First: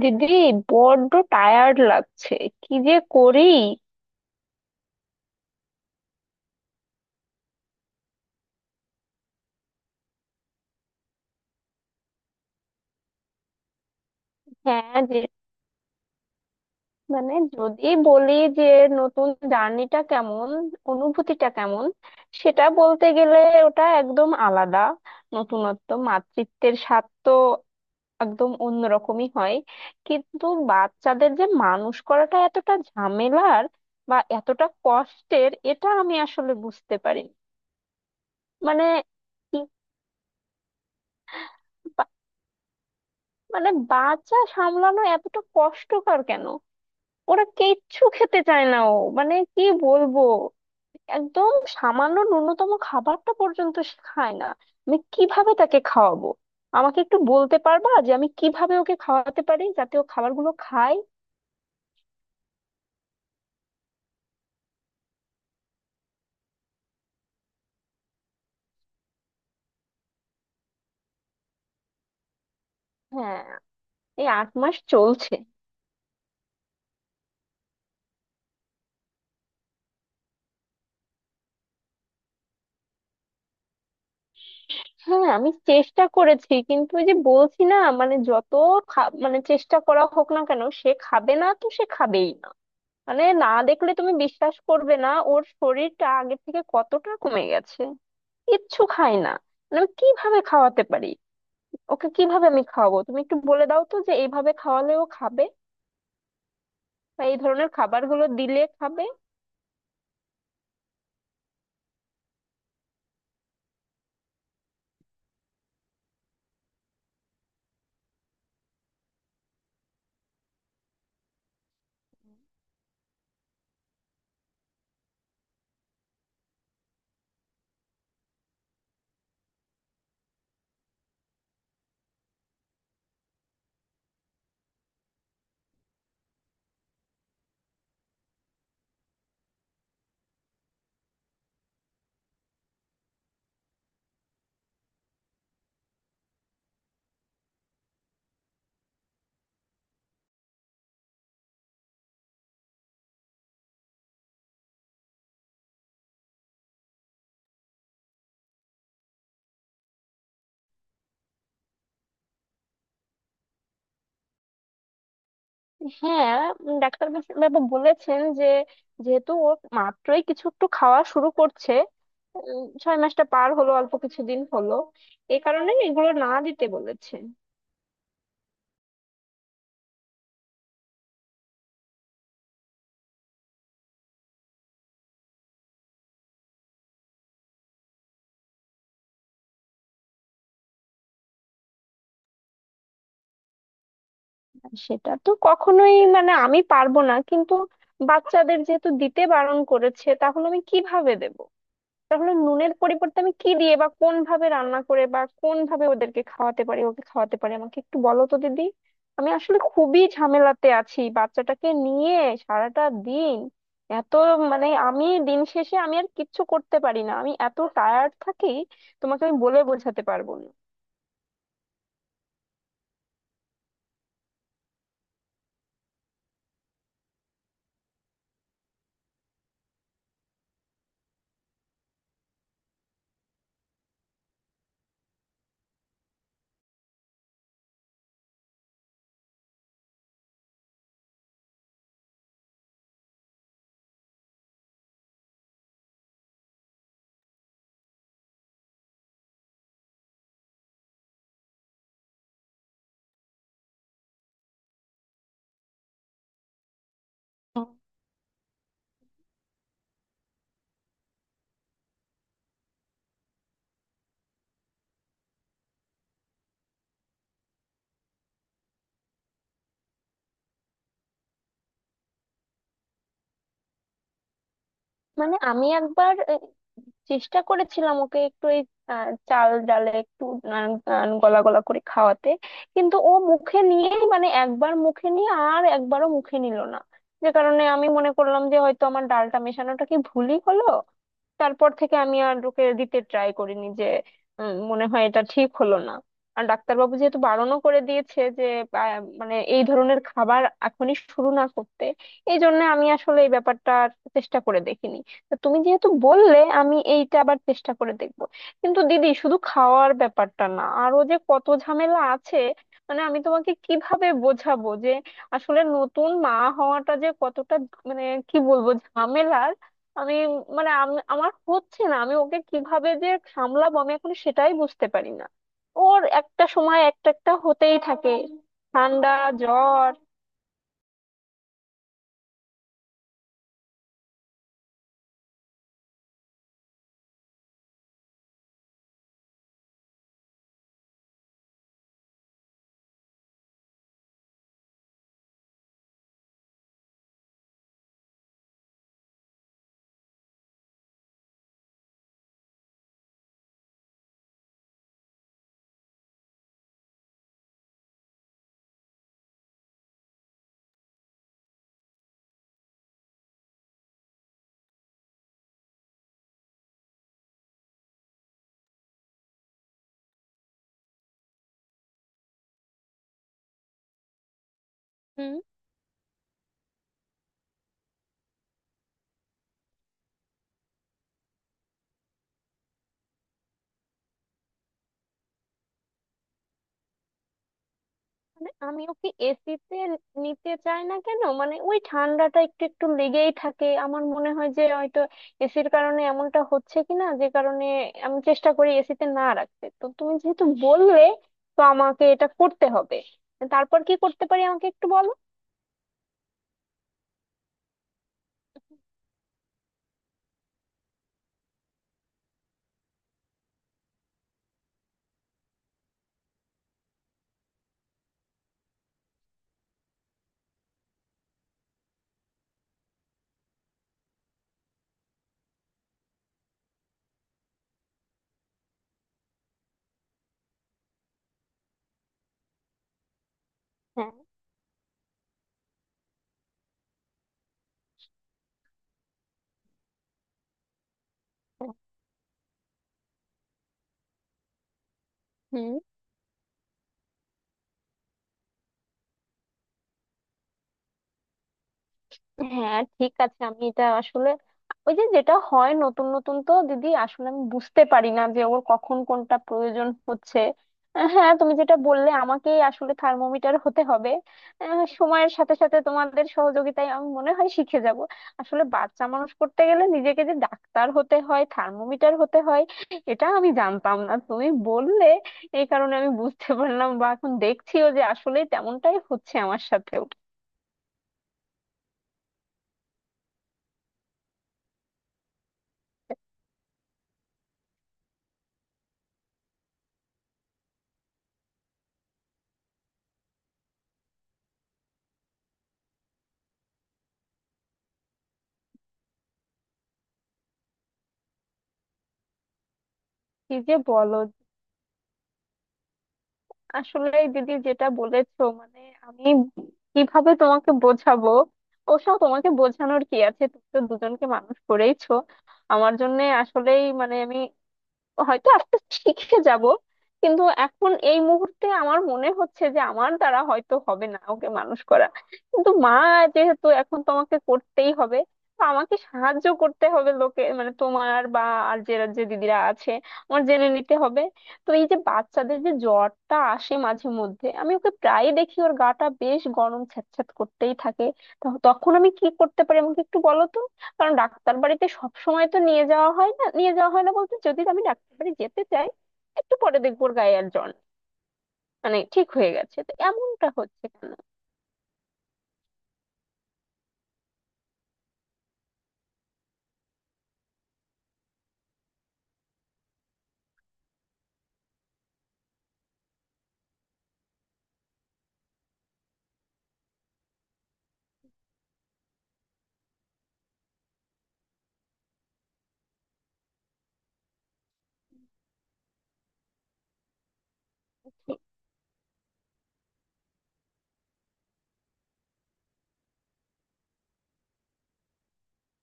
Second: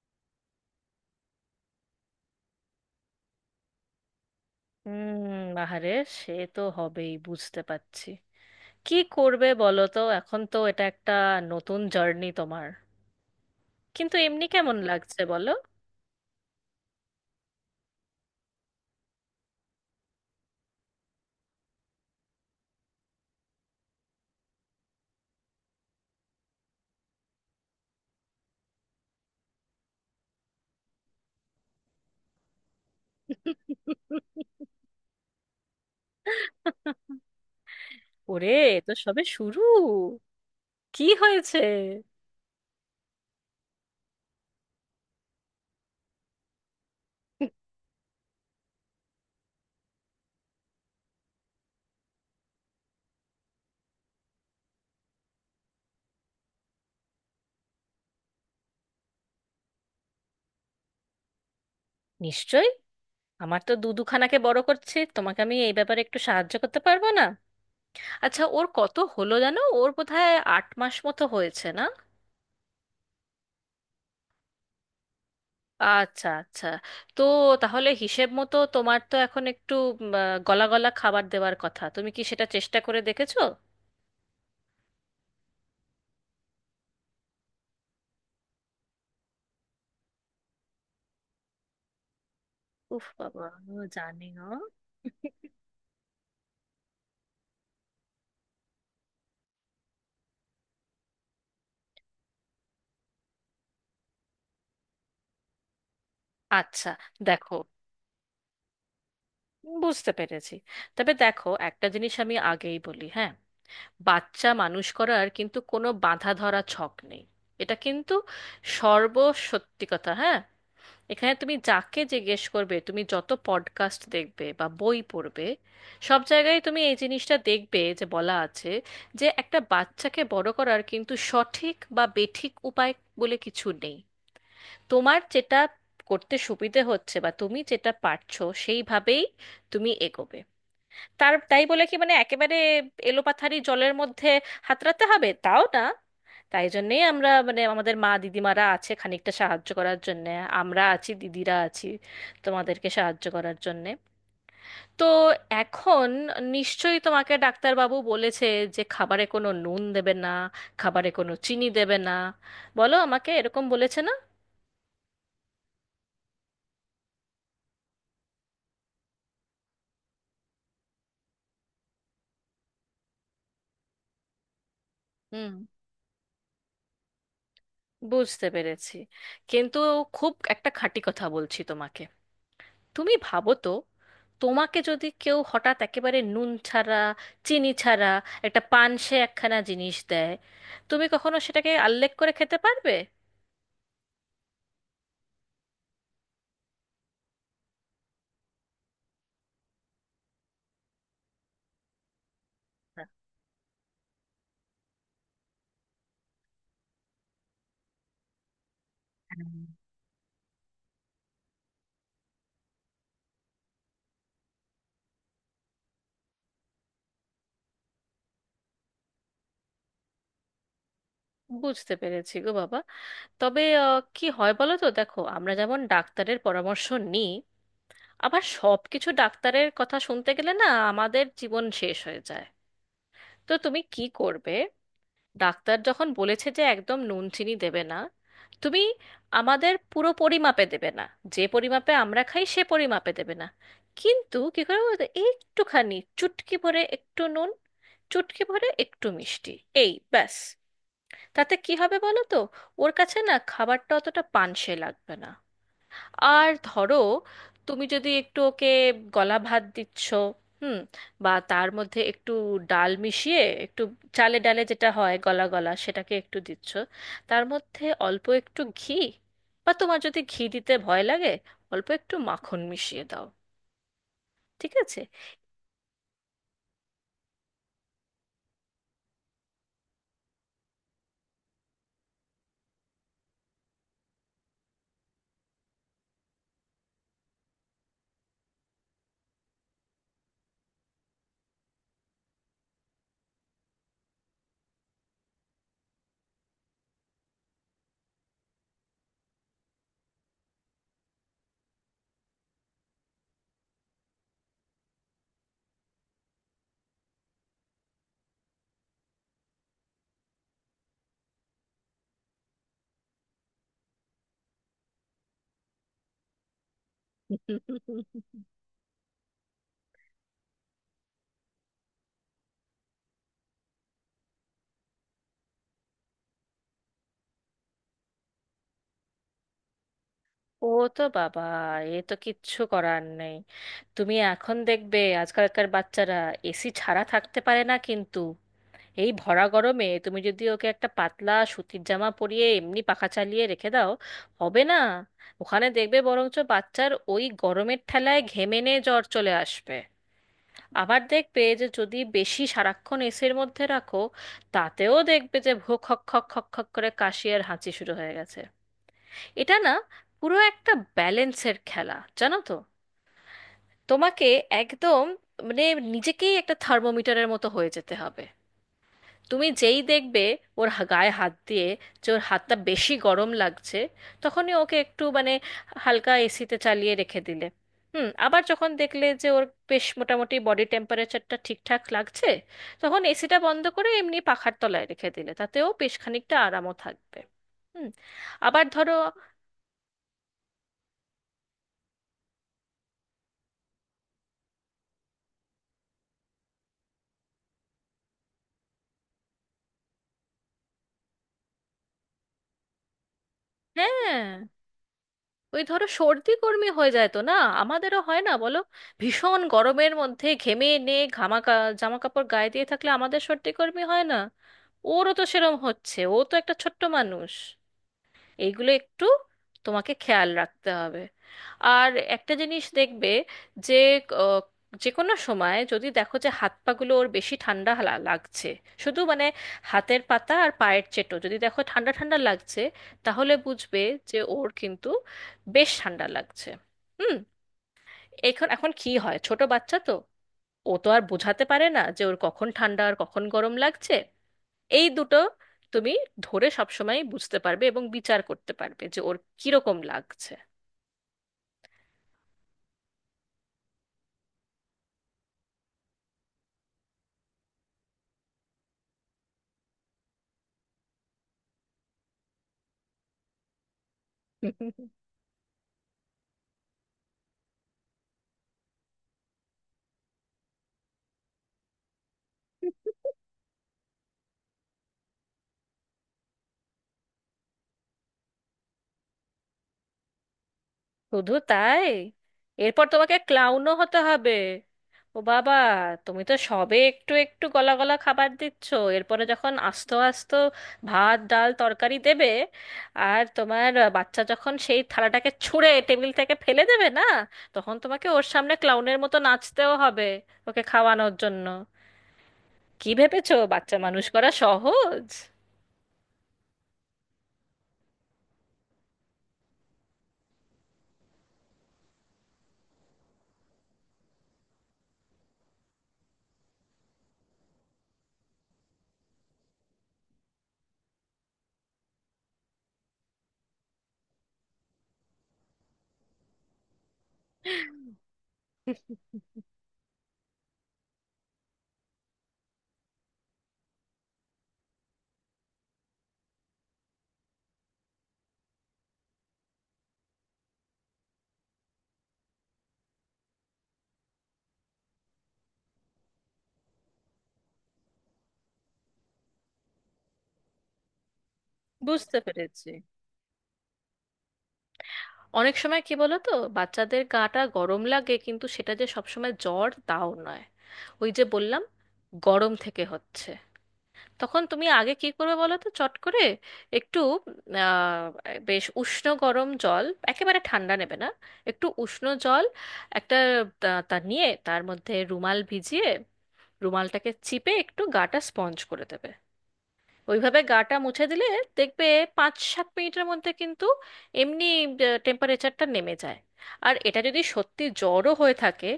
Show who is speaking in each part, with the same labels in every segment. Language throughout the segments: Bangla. Speaker 1: দিদি, বড্ড টায়ার্ড লাগছে। কি যে করি।
Speaker 2: হুম বাহারে, সে তো হবেই, বুঝতে পারছি। কি করবে বলো তো, এখন তো এটা একটা নতুন জার্নি তোমার। কিন্তু এমনি কেমন
Speaker 1: হ্যাঁ, যে
Speaker 2: লাগছে বলো?
Speaker 1: মানে যদি বলি যে নতুন জার্নিটা কেমন, অনুভূতিটা কেমন, সেটা বলতে গেলে ওটা একদম আলাদা। নতুনত্ব মাতৃত্বের স্বাদ তো একদম অন্যরকমই হয়। কিন্তু বাচ্চাদের যে মানুষ করাটা এতটা ঝামেলার বা এতটা কষ্টের, এটা আমি আসলে বুঝতে পারি।
Speaker 2: ওরে, এ
Speaker 1: মানে
Speaker 2: তো সবে শুরু।
Speaker 1: কি-
Speaker 2: কি হয়েছে?
Speaker 1: বা- মানে বাচ্চা সামলানো এতটা কষ্টকর কেন? ওরা কিচ্ছু খেতে চায় না, ও মানে কি বলবো, একদম সামান্য ন্যূনতম খাবারটা পর্যন্ত সে খায় না। আমি কিভাবে তাকে খাওয়াবো? আমাকে একটু বলতে পারবা যে আমি কিভাবে ওকে খাওয়াতে পারি যাতে ও খাবারগুলো খায়?
Speaker 2: নিশ্চয়ই। আমার তো দুখানাকে বড় করছে, তোমাকে আমি এই ব্যাপারে একটু সাহায্য করতে পারবো না? আচ্ছা, ওর কত হলো জানো? ওর বোধহয় 8 মাস মতো হয়েছে, না?
Speaker 1: হ্যাঁ, এই 8 মাস চলছে।
Speaker 2: আচ্ছা, আচ্ছা। তো, তাহলে হিসেব মতো তোমার তো এখন একটু গলা গলা খাবার দেওয়ার কথা। তুমি কি সেটা চেষ্টা করে দেখেছো?
Speaker 1: হ্যাঁ, আমি চেষ্টা করেছি কিন্তু ওই যে বলছি না, মানে যত মানে চেষ্টা করা হোক না কেন, সে খাবে না তো সে খাবেই না।
Speaker 2: উফ
Speaker 1: মানে
Speaker 2: বাবা,
Speaker 1: না
Speaker 2: আমিও
Speaker 1: দেখলে তুমি
Speaker 2: জানি না।
Speaker 1: বিশ্বাস করবে না ওর শরীরটা আগের থেকে কতটা কমে গেছে। কিচ্ছু খাই না। মানে আমি কিভাবে খাওয়াতে পারি? ওকে কিভাবে আমি খাওয়াবো? তুমি একটু বলে দাও তো যে এইভাবে খাওয়ালেও খাবে
Speaker 2: আচ্ছা।
Speaker 1: বা এই
Speaker 2: দেখো,
Speaker 1: ধরনের খাবারগুলো দিলে খাবে।
Speaker 2: বুঝতে পেরেছি। তবে দেখো, একটা জিনিস আমি আগেই বলি, হ্যাঁ। বাচ্চা মানুষ করার কিন্তু কোনো বাঁধা ধরা ছক নেই। এটা কিন্তু সর্বসত্যি কথা, হ্যাঁ। এখানে তুমি যাকে জিজ্ঞেস করবে, তুমি যত পডকাস্ট দেখবে বা বই পড়বে, সব জায়গায় তুমি এই জিনিসটা দেখবে যে বলা আছে, যে একটা বাচ্চাকে বড় করার কিন্তু সঠিক বা বেঠিক উপায় বলে কিছু নেই। তোমার যেটা করতে সুবিধে হচ্ছে বা তুমি যেটা পারছো, সেইভাবেই তুমি এগোবে। তার তাই বলে কি মানে একেবারে এলোপাথারি জলের মধ্যে হাতড়াতে হবে, তাও না। তাই জন্যেই আমরা মানে আমাদের মা দিদিমারা আছে খানিকটা সাহায্য করার জন্যে। আমরা আছি, দিদিরা আছি তোমাদেরকে সাহায্য করার জন্যে। তো এখন নিশ্চয়ই তোমাকে ডাক্তারবাবু বলেছে যে খাবারে কোনো নুন দেবে না, খাবারে কোনো চিনি দেবে না। বলো আমাকে, এরকম বলেছে না?
Speaker 1: হ্যাঁ। ডাক্তার বাবু বলেছেন যে যেহেতু ও মাত্রই কিছু একটু খাওয়া শুরু করছে, 6 মাসটা পার হলো অল্প কিছুদিন হলো, এই
Speaker 2: হুম,
Speaker 1: কারণে এগুলো না দিতে বলেছে।
Speaker 2: বুঝতে পেরেছি। কিন্তু খুব একটা খাঁটি কথা বলছি তোমাকে। তুমি ভাবো তো, তোমাকে যদি কেউ হঠাৎ একেবারে নুন ছাড়া, চিনি ছাড়া একটা পানসে একখানা জিনিস দেয়, তুমি কখনো সেটাকে আল্লেখ করে খেতে পারবে?
Speaker 1: আর সেটা তো কখনোই, মানে আমি পারবো না কিন্তু বাচ্চাদের যেহেতু দিতে বারণ করেছে তাহলে আমি কিভাবে দেব? তাহলে নুনের পরিবর্তে আমি কি দিয়ে বা কোন ভাবে রান্না করে বা কোন ভাবে ওদেরকে খাওয়াতে পারি, ওকে খাওয়াতে পারি, আমাকে একটু বলো তো দিদি। আমি
Speaker 2: হুম।
Speaker 1: আসলে খুবই ঝামেলাতে আছি বাচ্চাটাকে নিয়ে। সারাটা দিন এত, মানে আমি দিন শেষে আমি আর কিচ্ছু করতে পারি না, আমি এত টায়ার্ড থাকি তোমাকে আমি বলে বোঝাতে পারবো না।
Speaker 2: বুঝতে পেরেছি গো বাবা। তবে কি হয় বলো তো, দেখো, আমরা যেমন ডাক্তারের পরামর্শ নিই, আবার সব কিছু ডাক্তারের কথা শুনতে গেলে না আমাদের জীবন শেষ হয়ে যায়। তো তুমি কি করবে, ডাক্তার যখন বলেছে যে একদম নুন চিনি দেবে না, তুমি আমাদের পুরো পরিমাপে দেবে না, যে পরিমাপে আমরা খাই সে পরিমাপে দেবে না। কিন্তু কি করে বলো তো, একটুখানি চুটকি ভরে একটু নুন, চুটকি ভরে একটু মিষ্টি, এই ব্যাস। তাতে কি হবে বলো তো? ওর কাছে না খাবারটা অতটা পানসে লাগবে না। আর ধরো, তুমি যদি একটু ওকে গলা ভাত দিচ্ছ, হুম, বা তার মধ্যে একটু ডাল মিশিয়ে, একটু চালে ডালে যেটা হয় গলা গলা সেটাকে একটু দিচ্ছ, তার মধ্যে অল্প একটু ঘি, বা তোমার যদি ঘি দিতে ভয় লাগে, অল্প একটু মাখন মিশিয়ে দাও। ঠিক আছে?
Speaker 1: মানে আমি একবার এই চেষ্টা করেছিলাম ওকে একটু এই চাল ডালে একটু আহ, গলা গলা করে খাওয়াতে, কিন্তু ও মুখে নিয়ে, মানে একবার মুখে নিয়ে আর একবারও মুখে নিল না। যে কারণে আমি মনে করলাম যে হয়তো আমার ডালটা মেশানোটা কি ভুলই হলো। তারপর থেকে আমি আর ওকে দিতে ট্রাই করিনি, যে মনে হয় এটা ঠিক হলো না। আর ডাক্তারবাবু যেহেতু বারণও করে দিয়েছে যে আহ, মানে এই ধরনের খাবার এখনই শুরু না করতে, এই জন্য আমি আসলে এই ব্যাপারটা আর চেষ্টা করে দেখিনি। তা তুমি যেহেতু বললে আমি এইটা আবার চেষ্টা করে দেখব। কিন্তু দিদি শুধু খাওয়ার ব্যাপারটা না, আরো যে কত ঝামেলা আছে। মানে আমি তোমাকে কিভাবে বোঝাবো যে আসলে নতুন মা হওয়াটা যে কতটা, মানে কি বলবো, ঝামেলার। আমি, মানে আমার হচ্ছে না, আমি ওকে কিভাবে যে সামলাবো আমি এখন সেটাই বুঝতে পারি না। ওর একটা সময় একটা একটা হতেই থাকে, ঠান্ডা, জ্বর।
Speaker 2: ও তো বাবা, এ তো কিচ্ছু করার নেই। তুমি এখন দেখবে আজকালকার বাচ্চারা এসি ছাড়া থাকতে পারে না, কিন্তু এই ভরা গরমে তুমি যদি ওকে একটা পাতলা সুতির জামা পরিয়ে এমনি পাখা চালিয়ে রেখে দাও, হবে না। ওখানে দেখবে বরঞ্চ বাচ্চার ওই গরমের ঠেলায় ঘেমেনে জ্বর চলে আসবে। আবার দেখবে যে যদি বেশি সারাক্ষণ এসির মধ্যে রাখো, তাতেও দেখবে যে ভোক খক খক খক খক করে কাশি আর হাঁচি শুরু হয়ে গেছে। এটা না পুরো একটা ব্যালেন্সের খেলা, জানো তো। তোমাকে একদম মানে নিজেকেই একটা থার্মোমিটারের মতো হয়ে যেতে হবে। তুমি যেই দেখবে ওর গায়ে হাত দিয়ে যে ওর হাতটা বেশি গরম লাগছে, তখনই ওকে একটু মানে হালকা এসিতে চালিয়ে রেখে দিলে। হুম। আবার যখন দেখলে যে ওর বেশ মোটামুটি বডি টেম্পারেচারটা ঠিকঠাক লাগছে, তখন এসিটা বন্ধ করে এমনি পাখার তলায় রেখে দিলে তাতেও বেশ খানিকটা আরামও থাকবে। হুম।
Speaker 1: মানে
Speaker 2: আবার
Speaker 1: আমি
Speaker 2: ধরো,
Speaker 1: ওকে এসিতে নিতে চাই না কেন, মানে ওই ঠান্ডাটা একটু একটু লেগেই থাকে, আমার মনে হয় যে হয়তো এসির কারণে এমনটা হচ্ছে কিনা, যে কারণে আমি চেষ্টা করি এসিতে না রাখতে। তো তুমি যেহেতু বললে তো আমাকে এটা করতে হবে। তারপর কি করতে
Speaker 2: হ্যাঁ,
Speaker 1: পারি আমাকে একটু বলো।
Speaker 2: ওই ধরো সর্দি কর্মী হয়ে যায় তো, না? আমাদেরও হয় না বলো? ভীষণ গরমের মধ্যে ঘেমে নে ঘামা জামা কাপড় গায়ে দিয়ে থাকলে আমাদের সর্দি কর্মী হয় না? ওরও তো সেরম হচ্ছে, ও তো একটা ছোট্ট মানুষ। এইগুলো একটু তোমাকে খেয়াল রাখতে হবে। আর একটা জিনিস দেখবে যে আহ, যে কোনো সময় যদি দেখো যে হাত পাগুলো ওর বেশি ঠান্ডা লাগছে, শুধু মানে হাতের পাতা আর পায়ের চেটো যদি দেখো ঠান্ডা ঠান্ডা লাগছে, তাহলে বুঝবে
Speaker 1: হ্যাঁ।
Speaker 2: যে ওর কিন্তু বেশ ঠান্ডা লাগছে। হুম। এখন এখন কি হয়, ছোট বাচ্চা তো, ও তো আর বোঝাতে পারে
Speaker 1: হ্যাঁ।
Speaker 2: না যে ওর কখন ঠান্ডা আর কখন গরম লাগছে। এই দুটো
Speaker 1: হুম।
Speaker 2: তুমি ধরে সবসময় বুঝতে পারবে এবং বিচার করতে পারবে যে ওর কিরকম লাগছে।
Speaker 1: হ্যাঁ, ঠিক আছে, আমি এটা আসলে, ওই যে যেটা হয় নতুন নতুন তো দিদি, আসলে আমি বুঝতে পারি না যে ওর কখন কোনটা প্রয়োজন হচ্ছে। হ্যাঁ, তুমি যেটা বললে আমাকেই আসলে থার্মোমিটার হতে হবে। সময়ের সাথে সাথে তোমাদের সহযোগিতায় আমি মনে হয় শিখে যাব। আসলে বাচ্চা মানুষ করতে গেলে নিজেকে যে ডাক্তার হতে হয়, থার্মোমিটার হতে হয়, এটা আমি জানতাম না, তুমি বললে এই কারণে আমি বুঝতে পারলাম বা এখন দেখছিও যে আসলে তেমনটাই হচ্ছে আমার সাথেও।
Speaker 2: শুধু তাই? এরপর তোমাকে ক্লাউনও হতে হবে। ও বাবা, তুমি তো সবে একটু একটু গলা গলা খাবার দিচ্ছ। এরপরে যখন আস্ত আস্ত ভাত ডাল তরকারি দেবে, আর তোমার বাচ্চা যখন সেই থালাটাকে ছুঁড়ে টেবিল থেকে ফেলে দেবে না, তখন তোমাকে ওর সামনে ক্লাউনের মতো নাচতেও হবে ওকে খাওয়ানোর জন্য। কি ভেবেছো
Speaker 1: কি যে
Speaker 2: বাচ্চা মানুষ
Speaker 1: বলো।
Speaker 2: করা সহজ?
Speaker 1: আসলে দিদি যেটা বলেছো, মানে আমি কিভাবে তোমাকে বোঝাবো। ওসব তোমাকে বোঝানোর কি আছে, তুমি তো দুজনকে মানুষ করেইছো। আমার জন্য আসলেই, মানে আমি হয়তো আস্তে শিখে যাব, কিন্তু এখন এই মুহূর্তে আমার মনে হচ্ছে যে আমার দ্বারা হয়তো হবে না ওকে মানুষ করা। কিন্তু মা যেহেতু এখন তোমাকে করতেই হবে, তো আমাকে সাহায্য করতে হবে লোকে, মানে তোমার বা আর যে যে দিদিরা আছে, আমার জেনে নিতে হবে। তো এই যে বাচ্চাদের যে জ্বরটা আসে মাঝে মধ্যে, আমি ওকে প্রায়ই দেখি ওর গাটা বেশ গরম ছ্যাঁতছ্যাঁত করতেই থাকে, তো তখন আমি কি করতে পারি আমাকে একটু বলো তো। কারণ ডাক্তার বাড়িতে সব সময় তো নিয়ে যাওয়া হয় না, নিয়ে যাওয়া হয় না বলতে, যদি আমি ডাক্তার বাড়ি যেতে চাই একটু পরে দেখবো ওর গায়ে আর জ্বর নেই। মানে
Speaker 2: বুঝতে
Speaker 1: ঠিক হয়ে
Speaker 2: পেরেছি।
Speaker 1: গেছে, তো এমনটা হচ্ছে কেন?
Speaker 2: অনেক সময় কি বলো তো, বাচ্চাদের গাটা গরম লাগে কিন্তু সেটা যে সবসময় জ্বর, তাও নয়। ওই যে বললাম, গরম থেকে হচ্ছে। তখন তুমি আগে কি করবে বলো তো, চট করে একটু আহ, বেশ উষ্ণ গরম জল, একেবারে ঠান্ডা নেবে না, একটু উষ্ণ জল একটা তা তা নিয়ে তার মধ্যে রুমাল ভিজিয়ে রুমালটাকে চিপে একটু গাটা স্পঞ্জ করে দেবে। ওইভাবে গাটা মুছে দিলে দেখবে 5-7 মিনিটের মধ্যে কিন্তু এমনি টেম্পারেচারটা নেমে যায়। আর এটা যদি সত্যি জ্বরও হয়ে থাকে,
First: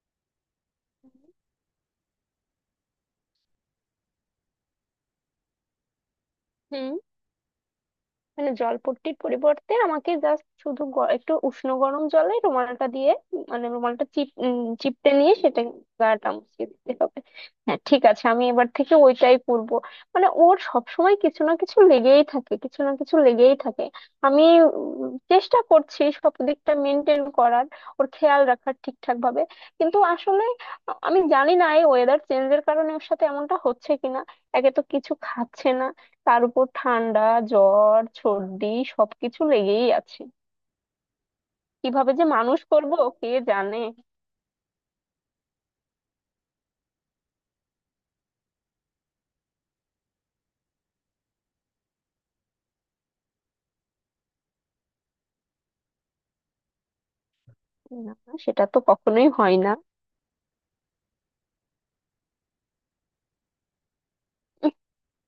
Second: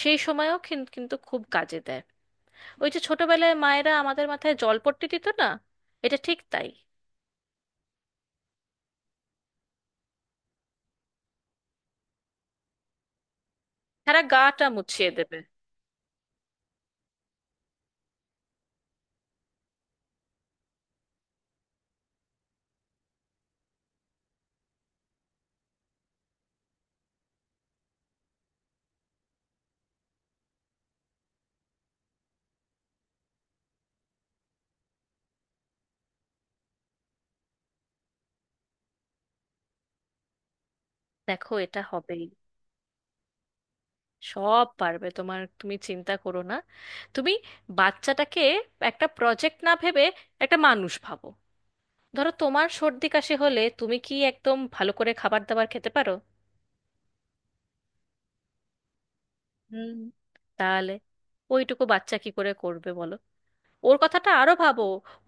Speaker 2: সেই সময়ও কিন্তু খুব কাজে দেয়। ওই যে ছোটবেলায় মায়েরা আমাদের মাথায় জলপট্টি দিত না, এটা ঠিক তাই।
Speaker 1: হুম। মানে জলপট্টির পরিবর্তে আমাকে জাস্ট শুধু একটু উষ্ণ গরম জলে রুমালটা দিয়ে, মানে রুমালটা
Speaker 2: সারা
Speaker 1: চিপ
Speaker 2: গাটা মুছিয়ে
Speaker 1: চিপটে নিয়ে
Speaker 2: দেবে।
Speaker 1: সেটা গাটা মুছিয়ে দিতে হবে। হ্যাঁ, ঠিক আছে, আমি এবার থেকে ওইটাই করবো। মানে ওর সবসময় কিছু না কিছু লেগেই থাকে, কিছু না কিছু লেগেই থাকে। আমি চেষ্টা করছি সব দিকটা মেনটেন করার, ওর খেয়াল রাখার ঠিকঠাক ভাবে। কিন্তু আসলে আমি জানি না এই ওয়েদার চেঞ্জের কারণে ওর সাথে এমনটা হচ্ছে কিনা। একে তো কিছু খাচ্ছে না, তার উপর ঠান্ডা, জ্বর, সর্দি সবকিছু লেগেই আছে।
Speaker 2: দেখো, এটা
Speaker 1: কিভাবে
Speaker 2: হবেই।
Speaker 1: যে মানুষ করব কে জানে।
Speaker 2: সব পারবে তোমার, তুমি চিন্তা করো না। তুমি বাচ্চাটাকে একটা প্রজেক্ট না ভেবে একটা মানুষ ভাবো। ধরো তোমার সর্দি কাশি হলে তুমি কি একদম ভালো করে খাবার দাবার খেতে পারো?
Speaker 1: না। সেটা তো কখনোই হয় না।
Speaker 2: হুম। তাহলে ওইটুকু বাচ্চা কি করে করবে বলো। ওর কথাটা আরো ভাবো,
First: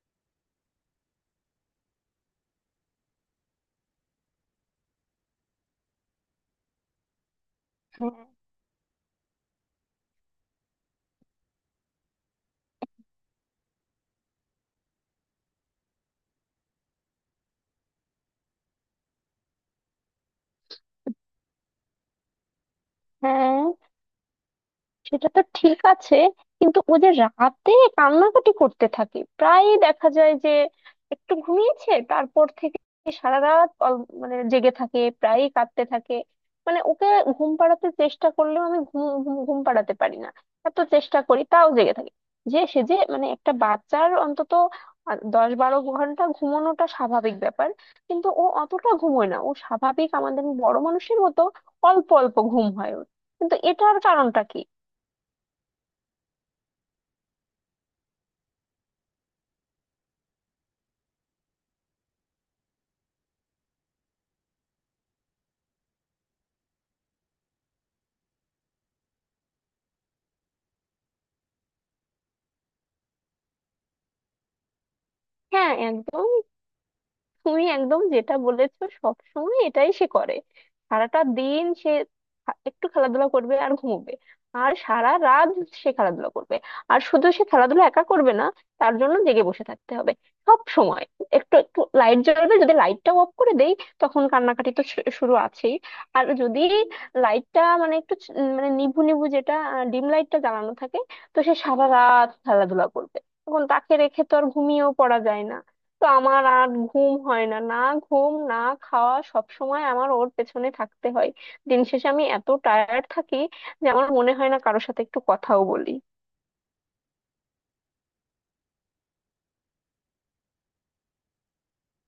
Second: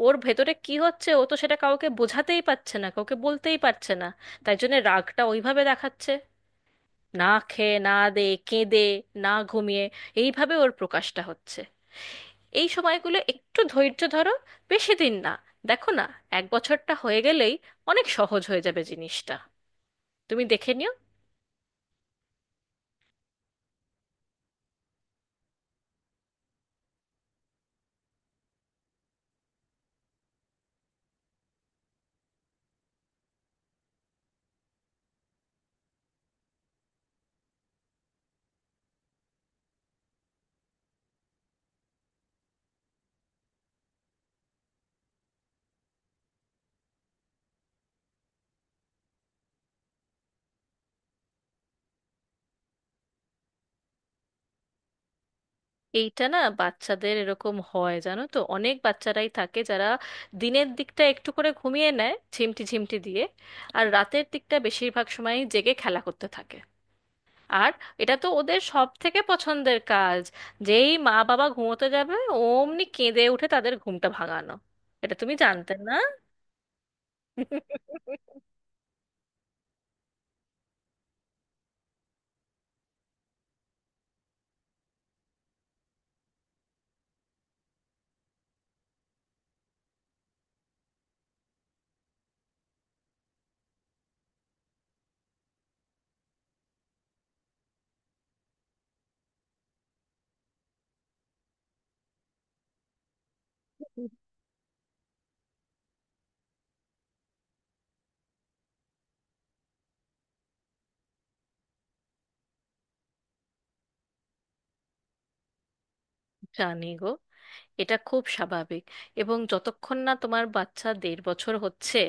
Speaker 2: ওর ভেতরে কি হচ্ছে, ও তো সেটা কাউকে বোঝাতেই পারছে না, কাউকে বলতেই পারছে না। তাই জন্য রাগটা ওইভাবে দেখাচ্ছে। না খেয়ে, না
Speaker 1: হ্যাঁ।
Speaker 2: দে, কেঁদে, না ঘুমিয়ে, এইভাবে ওর প্রকাশটা হচ্ছে। এই সময়গুলো একটু ধৈর্য ধরো। বেশি দিন না, দেখো না, এক বছরটা হয়ে গেলেই অনেক সহজ হয়ে যাবে জিনিসটা, তুমি দেখে নিও।
Speaker 1: হ্যাঁ, সেটা তো ঠিক আছে, কিন্তু ও যে রাতে কান্নাকাটি করতে থাকে, প্রায় দেখা যায় যে একটু ঘুমিয়েছে, তারপর থেকে সারা রাত মানে জেগে থাকে, প্রায়ই কাঁদতে থাকে। মানে ওকে ঘুম পাড়াতে চেষ্টা করলেও আমি ঘুম ঘুম ঘুম পাড়াতে পারি না। এত চেষ্টা করি তাও জেগে থাকে। যে সে যে, মানে একটা বাচ্চার অন্তত 10-12 ঘন্টা ঘুমানোটা স্বাভাবিক ব্যাপার। কিন্তু ও অতটা ঘুমোয় না, ও স্বাভাবিক আমাদের বড় মানুষের মতো অল্প অল্প ঘুম হয় ওর। কিন্তু এটার কারণটা কি?
Speaker 2: এইটা না বাচ্চাদের এরকম হয়, জানো তো, অনেক বাচ্চারাই থাকে যারা দিনের দিকটা একটু করে ঘুমিয়ে নেয় ঝিমটি ঝিমটি দিয়ে, আর রাতের দিকটা বেশিরভাগ সময় জেগে খেলা করতে থাকে। আর এটা তো ওদের সব থেকে পছন্দের কাজ, যেই মা বাবা ঘুমোতে যাবে অমনি কেঁদে উঠে তাদের ঘুমটা ভাঙানো। এটা তুমি
Speaker 1: হ্যাঁ,
Speaker 2: জানতে না?
Speaker 1: একদম। তুমি একদম যেটা বলেছো সব সময় এটাই সে করে। সারাটা দিন সে একটু খেলাধুলা করবে আর ঘুমোবে। আর সারা রাত সে খেলাধুলা করবে, আর শুধু সে খেলাধুলা একা করবে না, তার জন্য জেগে বসে থাকতে হবে সব সময়। একটু একটু লাইট জ্বলবে, যদি লাইটটাও অফ করে দেই তখন কান্নাকাটি তো শুরু আছেই। আর যদি লাইটটা, মানে একটু মানে নিভু নিভু যেটা ডিম লাইটটা জ্বালানো থাকে, তো সে সারা রাত খেলাধুলা করবে। তখন তাকে রেখে তো আর ঘুমিয়েও পড়া যায় না। তো আমার আর ঘুম হয় না, না ঘুম, না খাওয়া, সব সময় আমার ওর পেছনে থাকতে হয়। দিন শেষে আমি এত টায়ার্ড থাকি যে আমার মনে হয় না কারোর সাথে একটু কথাও বলি।
Speaker 2: জানি গো, এটা খুব স্বাভাবিক। এবং যতক্ষণ না তোমার বাচ্চা দেড় বছর হচ্ছে,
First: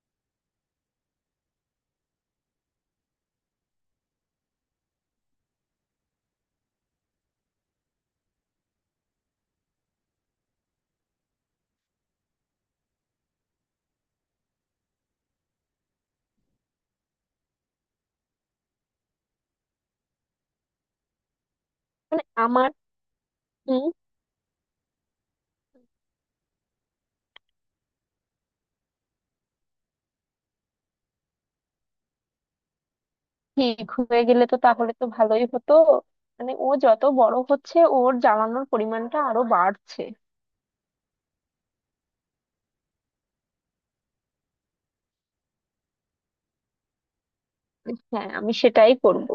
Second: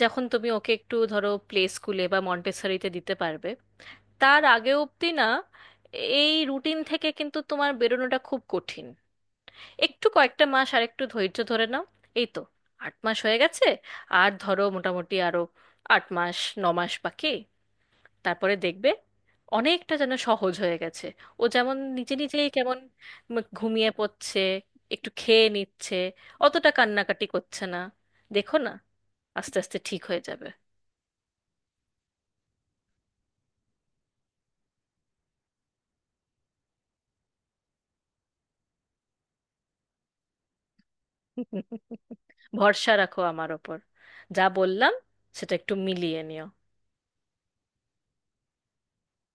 Speaker 2: যখন তুমি ওকে একটু ধরো প্লে স্কুলে বা মন্টেসরিতে দিতে পারবে, তার আগে অবধি না এই রুটিন থেকে কিন্তু তোমার বেরোনোটা খুব কঠিন। একটু কয়েকটা মাস আর একটু ধৈর্য ধরে নাও। এই তো 8 মাস হয়ে গেছে, আর ধরো মোটামুটি আরো 8 মাস, 9 মাস বাকি। তারপরে দেখবে অনেকটা যেন সহজ হয়ে গেছে। ও যেমন নিজে
Speaker 1: মানে
Speaker 2: নিজেই
Speaker 1: আমার
Speaker 2: কেমন
Speaker 1: কি?
Speaker 2: ঘুমিয়ে পড়ছে, একটু খেয়ে নিচ্ছে, অতটা কান্নাকাটি করছে না। দেখো না, আস্তে আস্তে ঠিক হয়ে যাবে।
Speaker 1: ঠিক হয়ে গেলে তো তাহলে তো ভালোই হতো। মানে ও যত বড় হচ্ছে ওর জ্বালানোর পরিমাণটা আরো বাড়ছে।
Speaker 2: ভরসা রাখো আমার ওপর। যা বললাম, সেটা একটু মিলিয়ে নিও।
Speaker 1: হ্যাঁ, আমি সেটাই করব।